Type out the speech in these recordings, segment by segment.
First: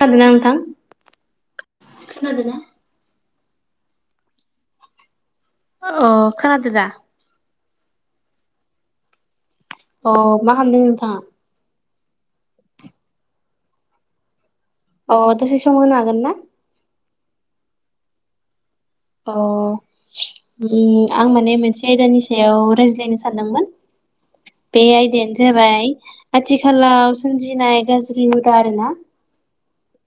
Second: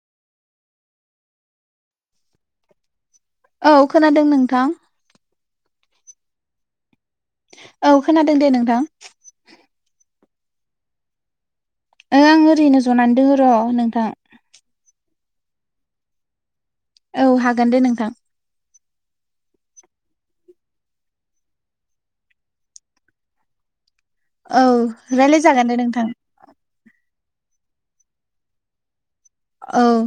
खोनादों ना नोंथां खोनादों ना? औ खोनादों नोंथां? अ खोनादो दा? औ खोनादों दे नोंथां। अ मा खालामदों नोंथाङा? ओं ओरैनो जनानै दोङो र' नोंथां। अ दसे सम होनो हागोन ना? औ हागोन दे नोंथां। अ उम आं माने मोनसे आयदानि सायाव रायज्लायनो सानदोंमोन। औ बे आयदायानो रायलायजागोन दे जाबाय नोंथां आथिखालाव सोमजिनाय गाज्रि हुदा आर ना। औ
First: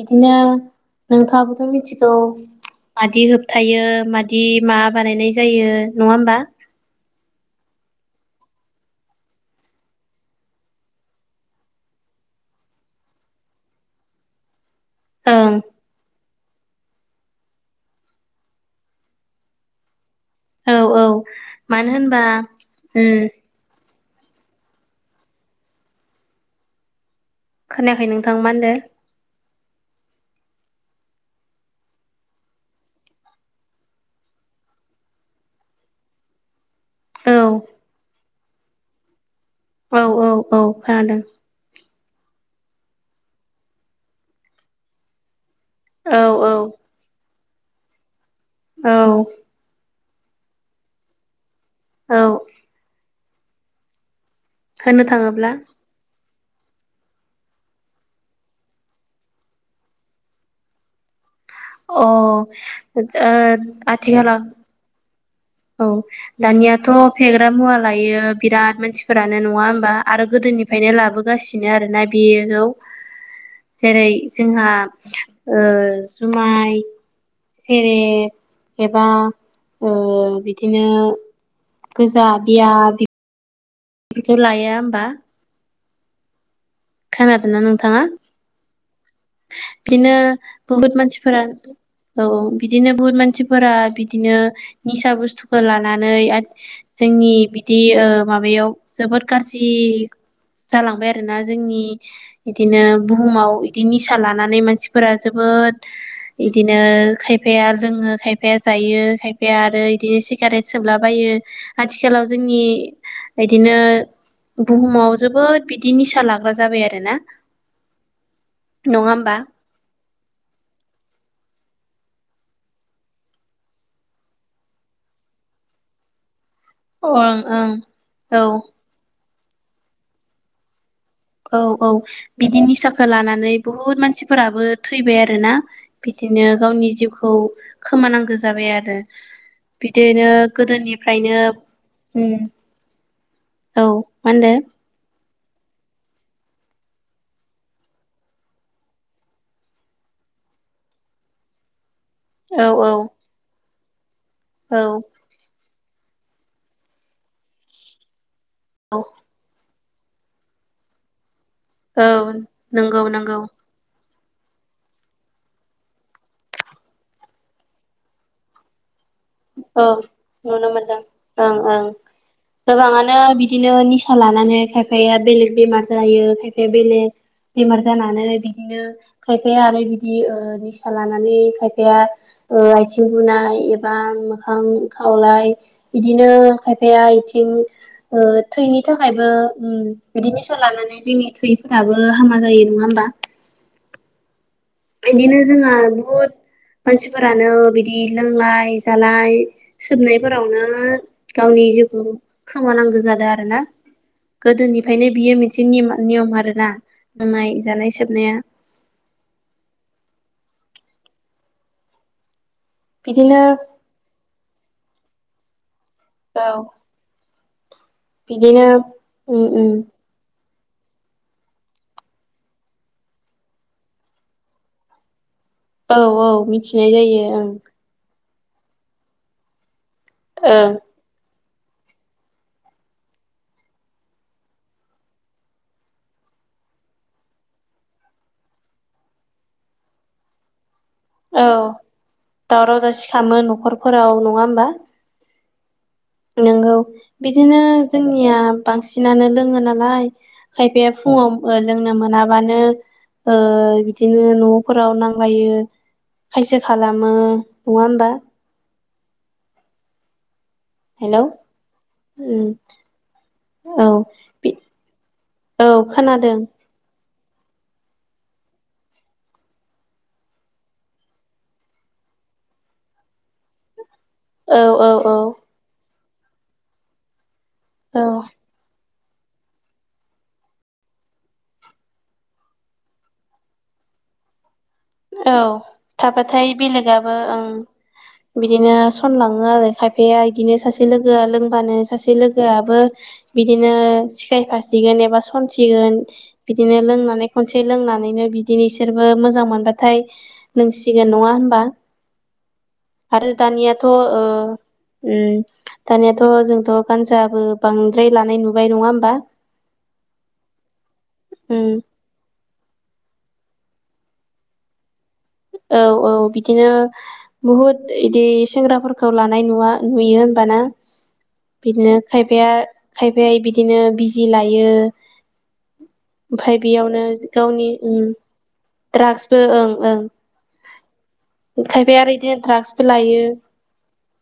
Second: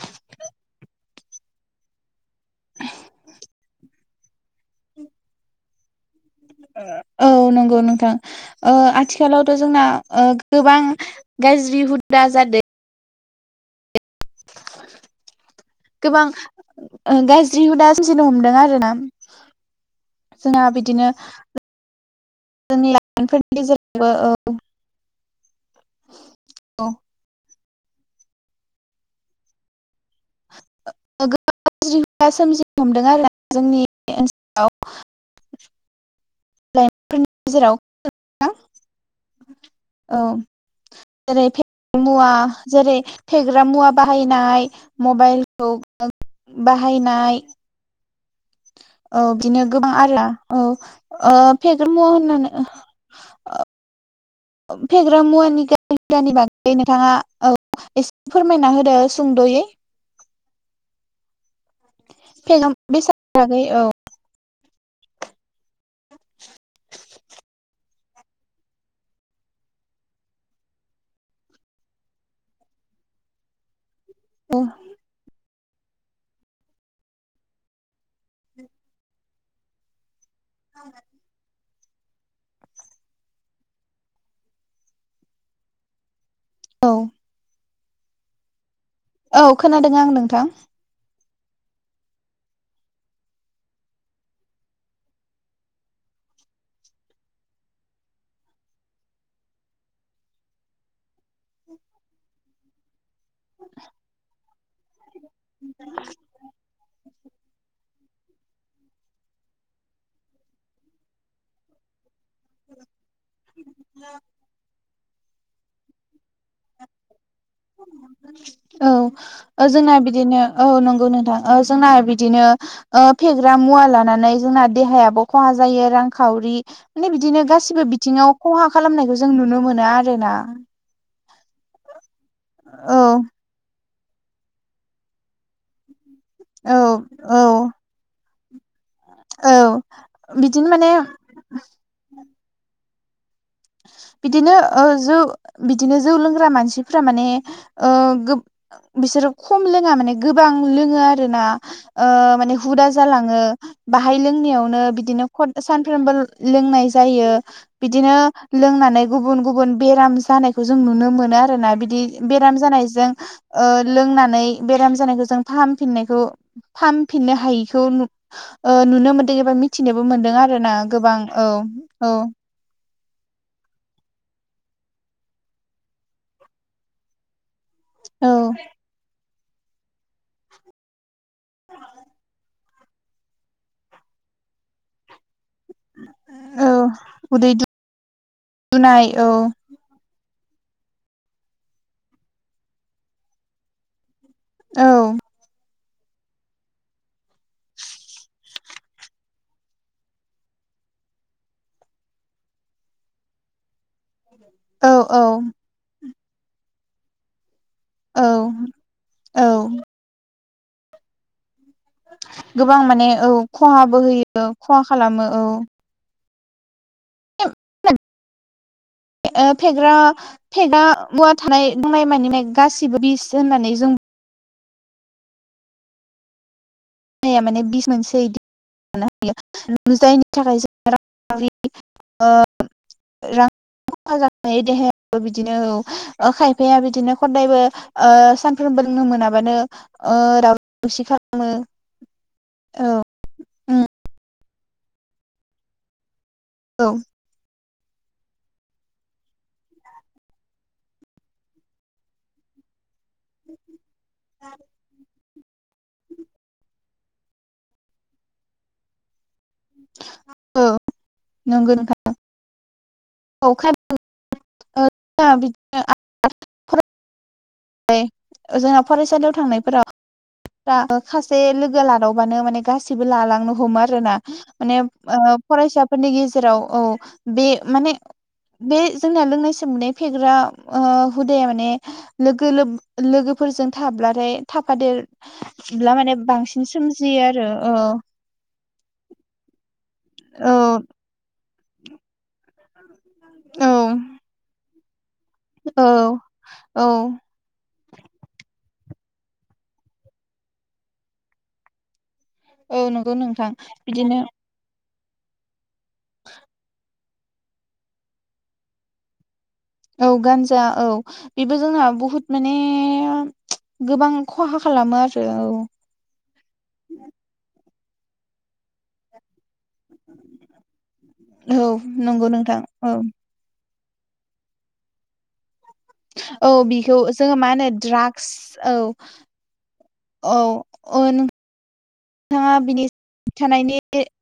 बिदिनो नोंथाङाबोथ' मिथिगौ मादि होबथायो माद बिदि मा बानायनाय जायो नङा होमबा औ नंगौ नोंथां ओ आथिखालावथ' जोंना गोबां गाज्रि हुदा जादों ओं गोबां ओ गाज्रि हुदा सोमजिनो हमदों आरो ना जोंहा औ औ बिदिनो मानो होनबा जोंनि उम लाइमोनफोरनि गेजेरावबो औ खोनायाखै नोंथां मा होनदो? गोबां गाज्रि सोमजिनो हमदों आरो जोंनि ओनसोल औ थां औ जेरै फेग्रा मुवा जेरै फेग्रा मुवा बाहायनाय मबाइल खौ औ औ बाहायनाय औ बिनो गोबां आरो ना औ फेग्रा मुवा औ होननानै ओ होननो फेग्रा थाङोब्ला मुवानि [unintelligible] बागै नोंथाङा औ एसे फोरमायना होदो सुंद'यै अ फेग्रा ओ बेसादनि बागै औ आथिखालाव औ दानियाथ' फेग्रा मुवा लायो। बिराद मानसिफोरानो नङा होमबा आरो गोदोनिफ्रायनो लाबोगासिनो आरोना बेखौ जेरै औ जोंहा ओ जुमाय सेरेप एबा ओ बिदिनो गोजा बियार [inaudible] लाया होमबा औ खोनादों ना नोंथाङा? औ खोनादों आं बिदिनो नोंथां बुहुत मानसिफोरा औ बिदिनो बुहुद मानसिफोरा बिदिनो निसा बुस्थुखौ लानानै आरो जोंनि बिदि ओ माबायाव जोबोद गाज्रि जालांबाय आरोना जोंनि बिदिनो बुहुमाव बिदि निसा लानानै मानसिफोरा जोबोद बिदिनो खायफाया लोंङो खायफाया जायो खायफाया आरो बिदिनो सिगारेट सोबलाबायो। आथिखालाव जोंनि बिदिनो बुहुमाव जोबोद बिदि निसा लाग्रा जाबाय आरो ना औ ओ जोंना बिदिनो औ नंगौ नोंथां ओ जोंना बिदिनो ओ फेग्रा मुवा लानानै जोंना देहायाबो खहा जायो। रांखावरि ओं माने बिदिनो ओं गाससिबो बिथिङाव औ खहा खालामनायखौ जों नुनो मोनो आरो ना औ औ बिदि औ निसाखौ लानानै बहुद मानसिफोराबो थैबाय आरोना बिदिनो औ गावनि जिउखौ औ खोमानांगौ जाबाय आरो औ बिदिनो गोदोनिफ्रायनो औ मा होनदो बिदिनो ओ जौ बिदिनो जौ लोंग्रा मानसिफोरा माने ओ गोब बिसोरो खम लोंङा माने गोबां लोंङो आरो ना ओ माने औ हुदा औ जालाङो बाहाय औ लोंनायावनो बिदिनो सानफ्रोमबो लोंनाय जायो बिदिनो औ लोंनानै गुबुन गुबुन बेराम जानायखौ जों नुनो मोनो आरोना बिदि औ बेराम नंगौ जानायजों नंगौ ओ लोंनानै बेराम जानायखौ जों फाहामफिननायखौ फाहामफिननो हायिखौ नु ओ नुनो मोनदों एबा औ मिथिनोबो मोनदों आरो नुनो ना गोबां औ औ गोबांङानो बिदिनो निसा लानानै खायफाया बेलेग बेमार जायो खायफाया बेलेग बेमार जानानै औ बिदिनो खायफाया आरो बिदि ओ निसा लानानै खायफाया ओ आथिं बुनाय एबा मोखां खावलाय बिदिनो औ खायफाया आथिं उदै ओ थैनि दुनाय औ थाखायबो उम बिदि निसा लानानै जोंनि थैफोराबो हामा जायो नङा होमबा। औ। बेदिनो जोंहा बहुत मानसिफोरानो बिदि लोंनाय जालाय सोबनायफोरावनो गावनि जिउखौ खोमानांगौ जादों आरो ना। औ गोदोनिफ्रायनो औ बियो मोनसे नियम आरोना लोंनाय जानाय सोबनाया औ औ। गोबां माने औ बिदिनो खहाबो होयो खहा खालामो औ। औ। [inaudible] बिदिनो उम ओ उम फेग्रा फेग्रा मुवा थानाय दंनाय माने गासिबो बिस होननानै जों औ - औ मिथिनाय जायो बुंनाया ओं। माने बिस मोनसे [inaudible] जायनि थाखाय ओं जों [inaudible] रां खहा जानाय देहायो बिदिनो औ [unintelligible] खायफाया बिदिनो खदायबो सानफ्रोमबो लोंनो मोनाबानो र खौसि खालामो औ दावराव औ दावसि खालामो उम न'खरफोराव नङा होमबा। नोंगौ औ बिदिनो जोंनिया बांसिनानो लोङो नालाय खायफाया फुङाव ओ लोंनो मोनाबानो ओ बिदिनो न'फोराव नां थगायो खायसे खालामो नङा होमबा। औ। हेल' नोंगौ नोंथां। ओम औ। बि औ [unintelligible] खोनादों। जोंहा फरायसालियाव थांनायफोराव सासे लोगो लादावबानो माने गासिबो लालांनो हमो आरो ना औ माने औ औ ओ फरायसाफोरनि गेजेराव औ बे माने औ बे जोंनाया लोंनायसो मोननाय फेग्रा हुदाया माने लोगो लोगोफोरजों थाब्लाथाय थाफादेर औ ब्ला माने थाबाथाय बांसिन बेलेगाबो सोमजियो ओं आरो अ'। बिदिनो सनलाङो आरो खायफाया औ बिदिनो सासे लोगोआ लों होमबानो सासे लोगोआबो औ बिदिनो सिखायफा गोन एबा सनसिगोन औ बिदिनो औ लों खनसे लोंनानैनो बिदिनो इसोरबो मोजां मोनबा नाथाय लोंसिगोन नङा होनबा। औ नंगौ आरो नोंथां दानियाथ' ओ बिदिनो उम‌ दानियाथ' जोंथ' गानजाबो बांद्राय लानाय नुबाय नङा होमबा। औ गान्जा औ बेबो उम जोंना बुहुत माने गोबां खहा खालामो आरो औ। औ - औ बिदिनो बुहुद बिदि सेंग्राफोरखौ लानाय नुवा नुयो होमबाना औ बिदिनो नंगौ खायफाया नोंथां औ खायफाया बिदिनो बिजि लायो। औ ओमफाय बिखौ बेयावनो जोङो मा होनो गावनि उम द्राग्स औ द्राग्सबो ओं -ओं औ ओ [unintelligible] खायफाया आरो इदिनो द्राग्सबो लायो। [unintelligible]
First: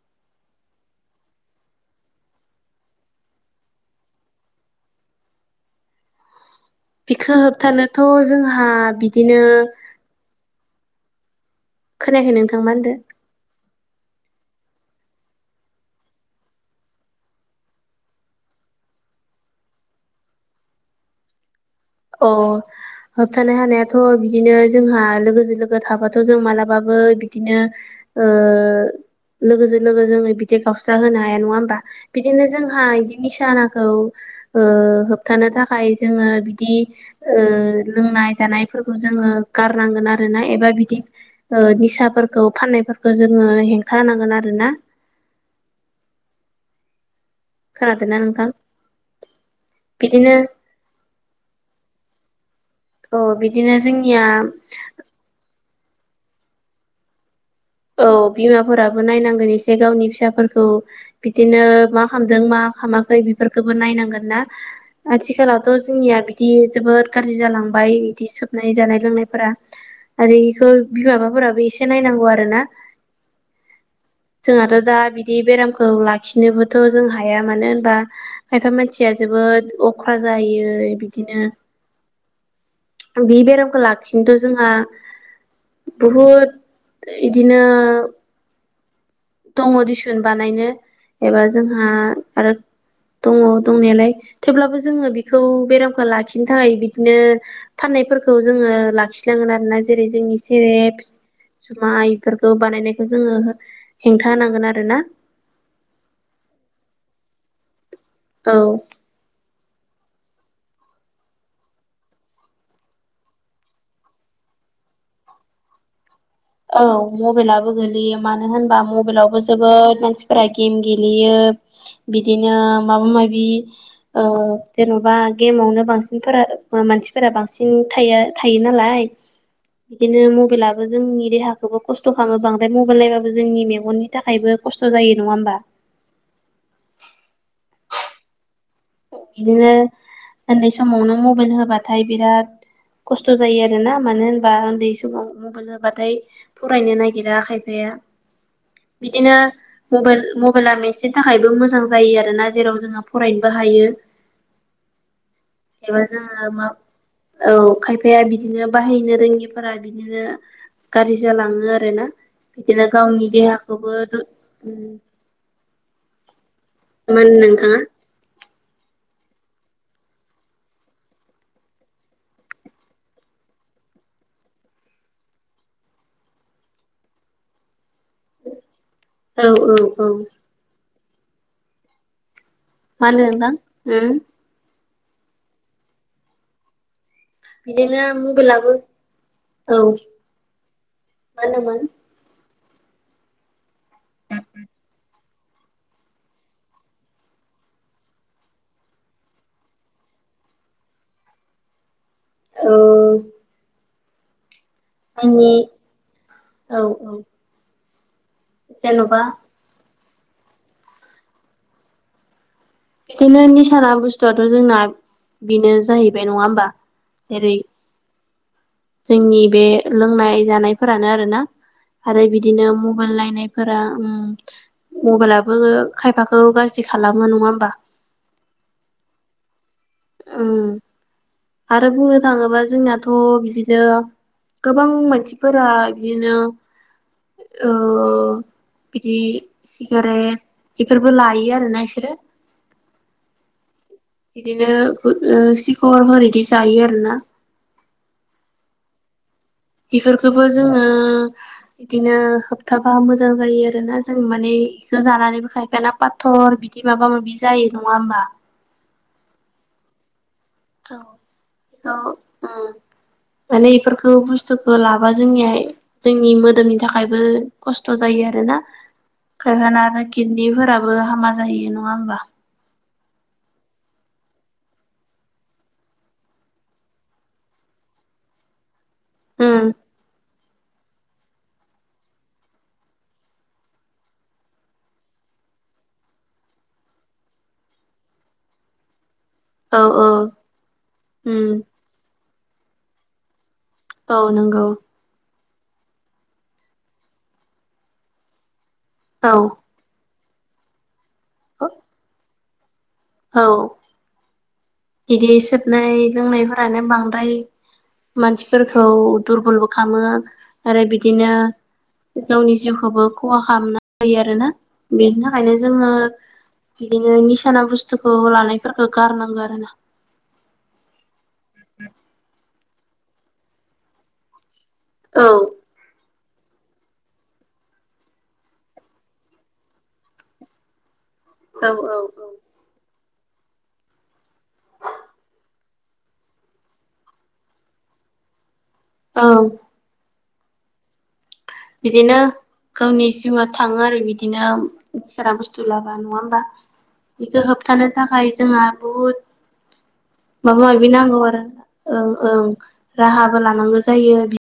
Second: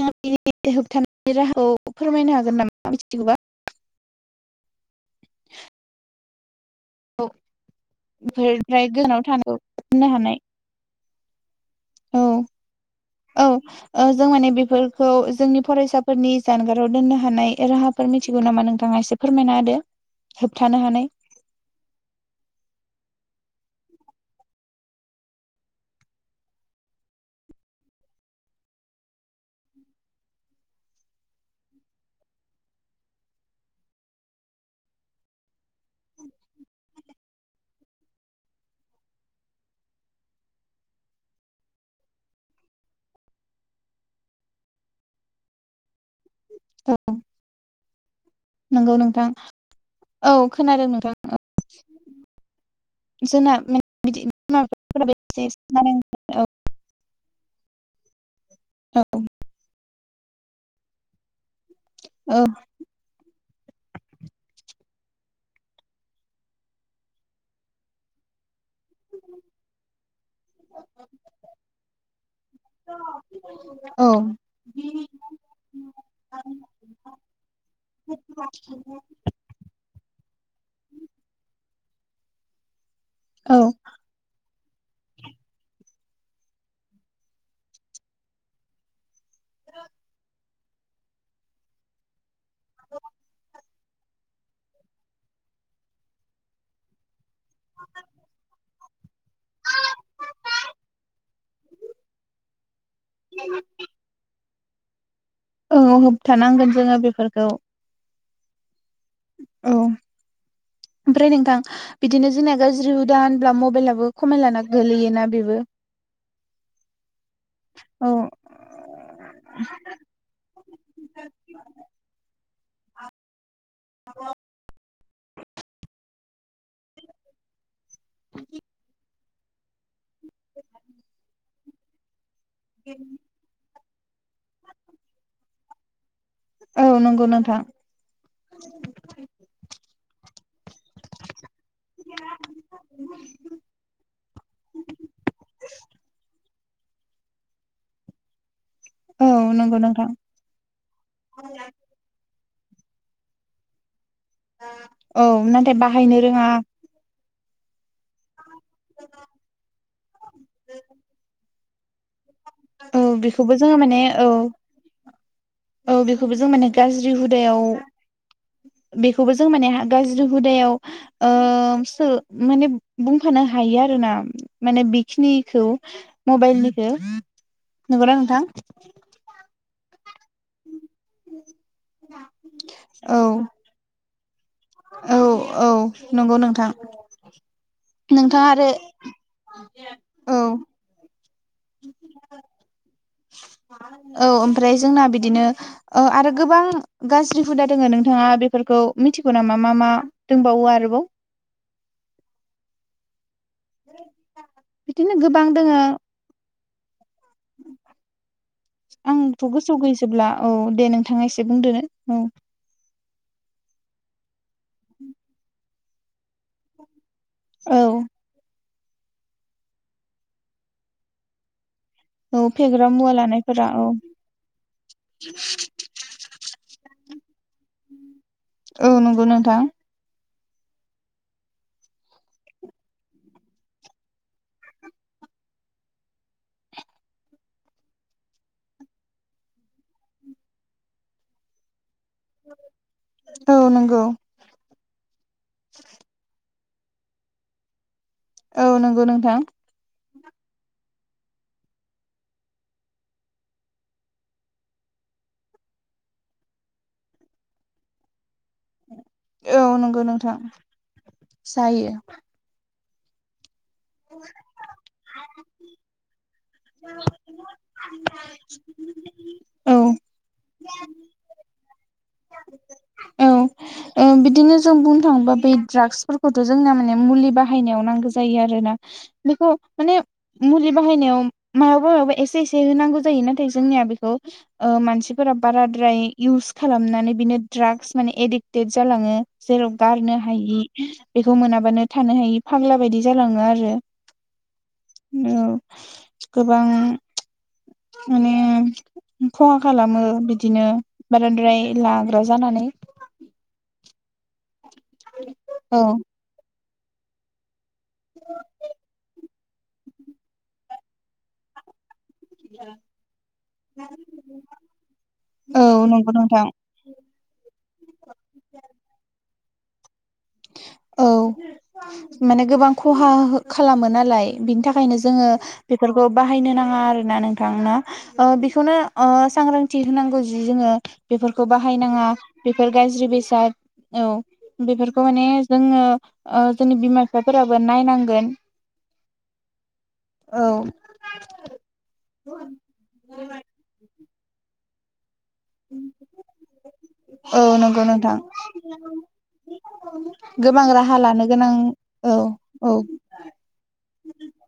[unintelligible] बिनि होबथानायनि राहाखौ फोरमायनो हागोन नामा मिथिगोबा? [unintelligible] औ बिखौ होबथानोथ' जोंहा बिदिनो मोननो हानाय औ खोनायाखायो नोंथां मा होनदो? औ ओ जों माने बेफोरखौ जोंनि फरायसाफोरनि जानगाराव दोननो हानाय राहाफोर मिथिगौ नामा नोंथाङा एसे फोरमायना होदो होबथानो हानाय। औ होबथानो हानायाथ' बिदिनो जोंहा लोगोजो लोगो थाबाथ' जों मालाबाबो बिदिनो ओ लोगोजो लोगो जोङो बिदि गावस्रा होनो हाया नङा होमबा? बिदिनो जोंहा इदि निसानाखौ ओ होबथानो थाखाय जोङो बि दि ओ लोंनाय जानायफोरखौ जोङो गारनांगोन आरो ना एबा बिदि ओ निसाफोरखौ फाननायफोरखो जोङो हेंथा होनांगोन आरो ना। [unintelligible] खोनादोंना नोंथां नोंगौ नोंथां औ बिदिनो खोनादों नोंथां औ औ जोंना बिदिनो बि [unintelligible] जोंनिया [unintelligible] औ [unintelligible] औ बिमाफोराबो औ नायनांगोन एसे गावनि फिसाफोरखौ बिदिनो। मा औ खामदों मा खामाखै बेफोरखौबो नायनांगोन ना। आथिखालावथ' जोंनिया बिदि जोबोद गारजि जालांबाय बिदि सोबनाय जानाय लोंनायफोरा। आरो इखौ बिमाफा फोराबो एसे नायनांगौ आरो ना। औ। जोंहाथ' दा बिदि बेरामखौ लाखिनोबोथ' जों हाया मानो होनबा। खायफा मानसिया जोबोद अख्रा जायो बिदिनो। बे औ बेरामखौ लाखिनोथ' जोंहा बहुद। इदिनो दङ दिसुन बानायनो। एबा जोंहा आरो। दङ दंनायालाय थेवब्लाबो जोङो बिखौ बेरामखौ लाखिनो थाखाय बिदिनो। फाननायफोरखौ जोङो लाखिनांगोन आरोना जेरै जोंनि सेरेप जुमाय। [unintelligible] बानायनायखौ जोङो हेंथा होनांगोन आरोना। औ होबथानांगोन जोङो बेफोरखौ। औ। औ ओमफ्राय नोंथां। बिदिनो जोंनिया गाज्रि हुदा होनब्ला मबाइलाबो खमायलाना गोलैयोना बेबो। औ मबाइलाबो औ गोलैयो मानो होनबा मबाइलावबो जोबोद मानसि। फोरा गेम गेलेयो बिदिनो माबा माबि। ओ जेन'बा गेमावनो बांसिनफोरा हुवा मानसिफोरा बांसिन। थायो थायो नालाय बिदिनो मबेइलाबो जोंनि देहाखौबो खस्थ' खामो बां [unintelligible] मबेइल नायबाबो जोंनि मेगननि थाखायबो खस्थ' जायो नङा होनबा? औ नंगौ नोंथां। इदिनो ओन्दै समावनो मबेइल होबाथाय बिराद खस्थ' जायो आरो। [unintelligible] ना मानो होनबा उन्दै समाव मबेइल होबाथाय फरायनो नागिरा खायफाया। [inaudible] औ बिदिनो नंगौ नोंथां मबेइल मबाइला मोनसेनि थाखायबो मोजां जायो आरोना जेराव जोंहा फरायनो। बो हायो। औ नाथाय एबा बाहायनो रोङा। जोङो मा औ खायफाया बिदिनो बाहायनो रोङिफोरा बिदिनो। गाज्रि जालाङो आरो ना बिदिनो औ गावनि बेखौबो जोङो देहाखौबो माने दुर औ औ बेखौबो जों माने मा गाज्रि होनो हुदायाव नोंथाङा बेखौबो जों माने गाज्रि हुदायाव ओ सो माने बुंफानो हायो आरो ना माने बिखिनिखौ मबाइलनिखो नोंगोना नोंथां? औ औ औ [inaudible] मानो नोंथां [unintelligible] औ औ नंगौ नोंथां। बिदिनो नोंथाङा आरो मबेलाबो औ औ मा होनोमोन औ ओमफ्राय जोंना बिद दिनो ओ आरो गोबां गाज्रि हुदा दोङो नोंथाङा बेफोरखौ मिथिगौ नामा मा मा? दोंबावो आरोबाव औ बिदिनो गोबां आंनि दोङो औ औ जेन'बा आंथ' गोसोआव गैजोबला औ दे नोंथाङा एसे बुंदो औ। बिदिनो निसाना बुस्थुआथ' जोंना बेनो जाहैबाय नङा हबा जेरै औ जोंनि बे लोंनाय जानायफोरानो आरोना। आरो औ बिदिनो फेग्रा मबाइल मुवा लानायफोरा नायनायफोरा औ ओम मबाइलाबो खायफाखौ गाज्रि खालामो नङा होमबा? औ नंगौ नोंथां। ओं आरो बुंनो थाङोबा जोंनाथ' बिदिनो गोबां मानसिफोरा दिनो ओ बिदि सिगारेट बेफोरबो लायो आरोना इसोरो। औ नोंगौ इदिनो ओ सिखर होर इदि जायो आरो ना औ नोंगौ नोंथां इफोरखोबो जोङो इदिनो होबथाबा मोजां जायो आरोना जों माने इखो जानानैबो खायफाना पाथ टर बिदि माबा माबि जायो नङा होमबा? औ नोंगौ नोंथां। औ औ जायो उम माने इफोरखौ बुस्थुखौ लाबा जोंनिहाय जोंनि मोदोमनि थाखायबो खस्थ' जायो आरोना औ खायफाना आरो किदनिफोरा बो हामा जायो नङा होमबा? ओं बिदिनो जों बुंनो थाङोबा बे ड्राग्सफोरखौथ' जोंना माने मुलि बाहायनायाव नांगौ जायो आरो ना। बेख' उम माने मुलि बाहायनायाव मायावबा मायावबा एसे एसे होनांगौ जायो नाथाय जोंनिया बेखौ ओं मानसिफोरा बाराद्राय इउस खालामनानै बिनो ड्राग्स माने एडिक देट जालाङो जेराव औ औ गारनो हायि बेखौ उम मोनाबानो थानो हायि फाग्ला बायदि जालाङो आरो। औ नोंगौ औ गोबां माने औ खहा खालामो बिदिनो बाराद्राय लाग्रा जानानै औ। इदि औ सोबनाय लोंनायफोरानो बांद्राय मानसिफोरखौ दुरबलबो खामो आरो बिदिनो गावनि जिउखौबो खहा खामना लायो आरोना बेनि थाखायनो औ जोङो नंगौ नोंथां बिदिनो निसाना बुस्थुखौ लानायफोरखो गारनांगो आरो ना। औ माने गोबां खहा खालामो नालाय बिनि थाखाय थाखायनो औ जोङो बेफोरखौ बाहायनो नाङा आरोना नोंथां न' ओं बेखौनो ओं सांग्रांथि होनांगौ जि जोङो बेफोरखौ औ औ बाहायनाङा औ बेफोर गाज्रि बेसाद औ बेफोर बेखौ माने जोङो ओं जोंनि बिमा बिफाफोराबो नायनांगोन। औ। औ। बिदिनो गावनि जिउआ थाङो आरो बिदिनो सारा बुस्थु बुस्थु लाबा नङा होमबा औ बेखौ नंगौ होबथानो नोंथां थाखाय जोंहा बहुद माबा गोबां माबि राहा नांगौ लानो आरो गोनां ओं औ ओं औ राहाबो लानांगौ जायो।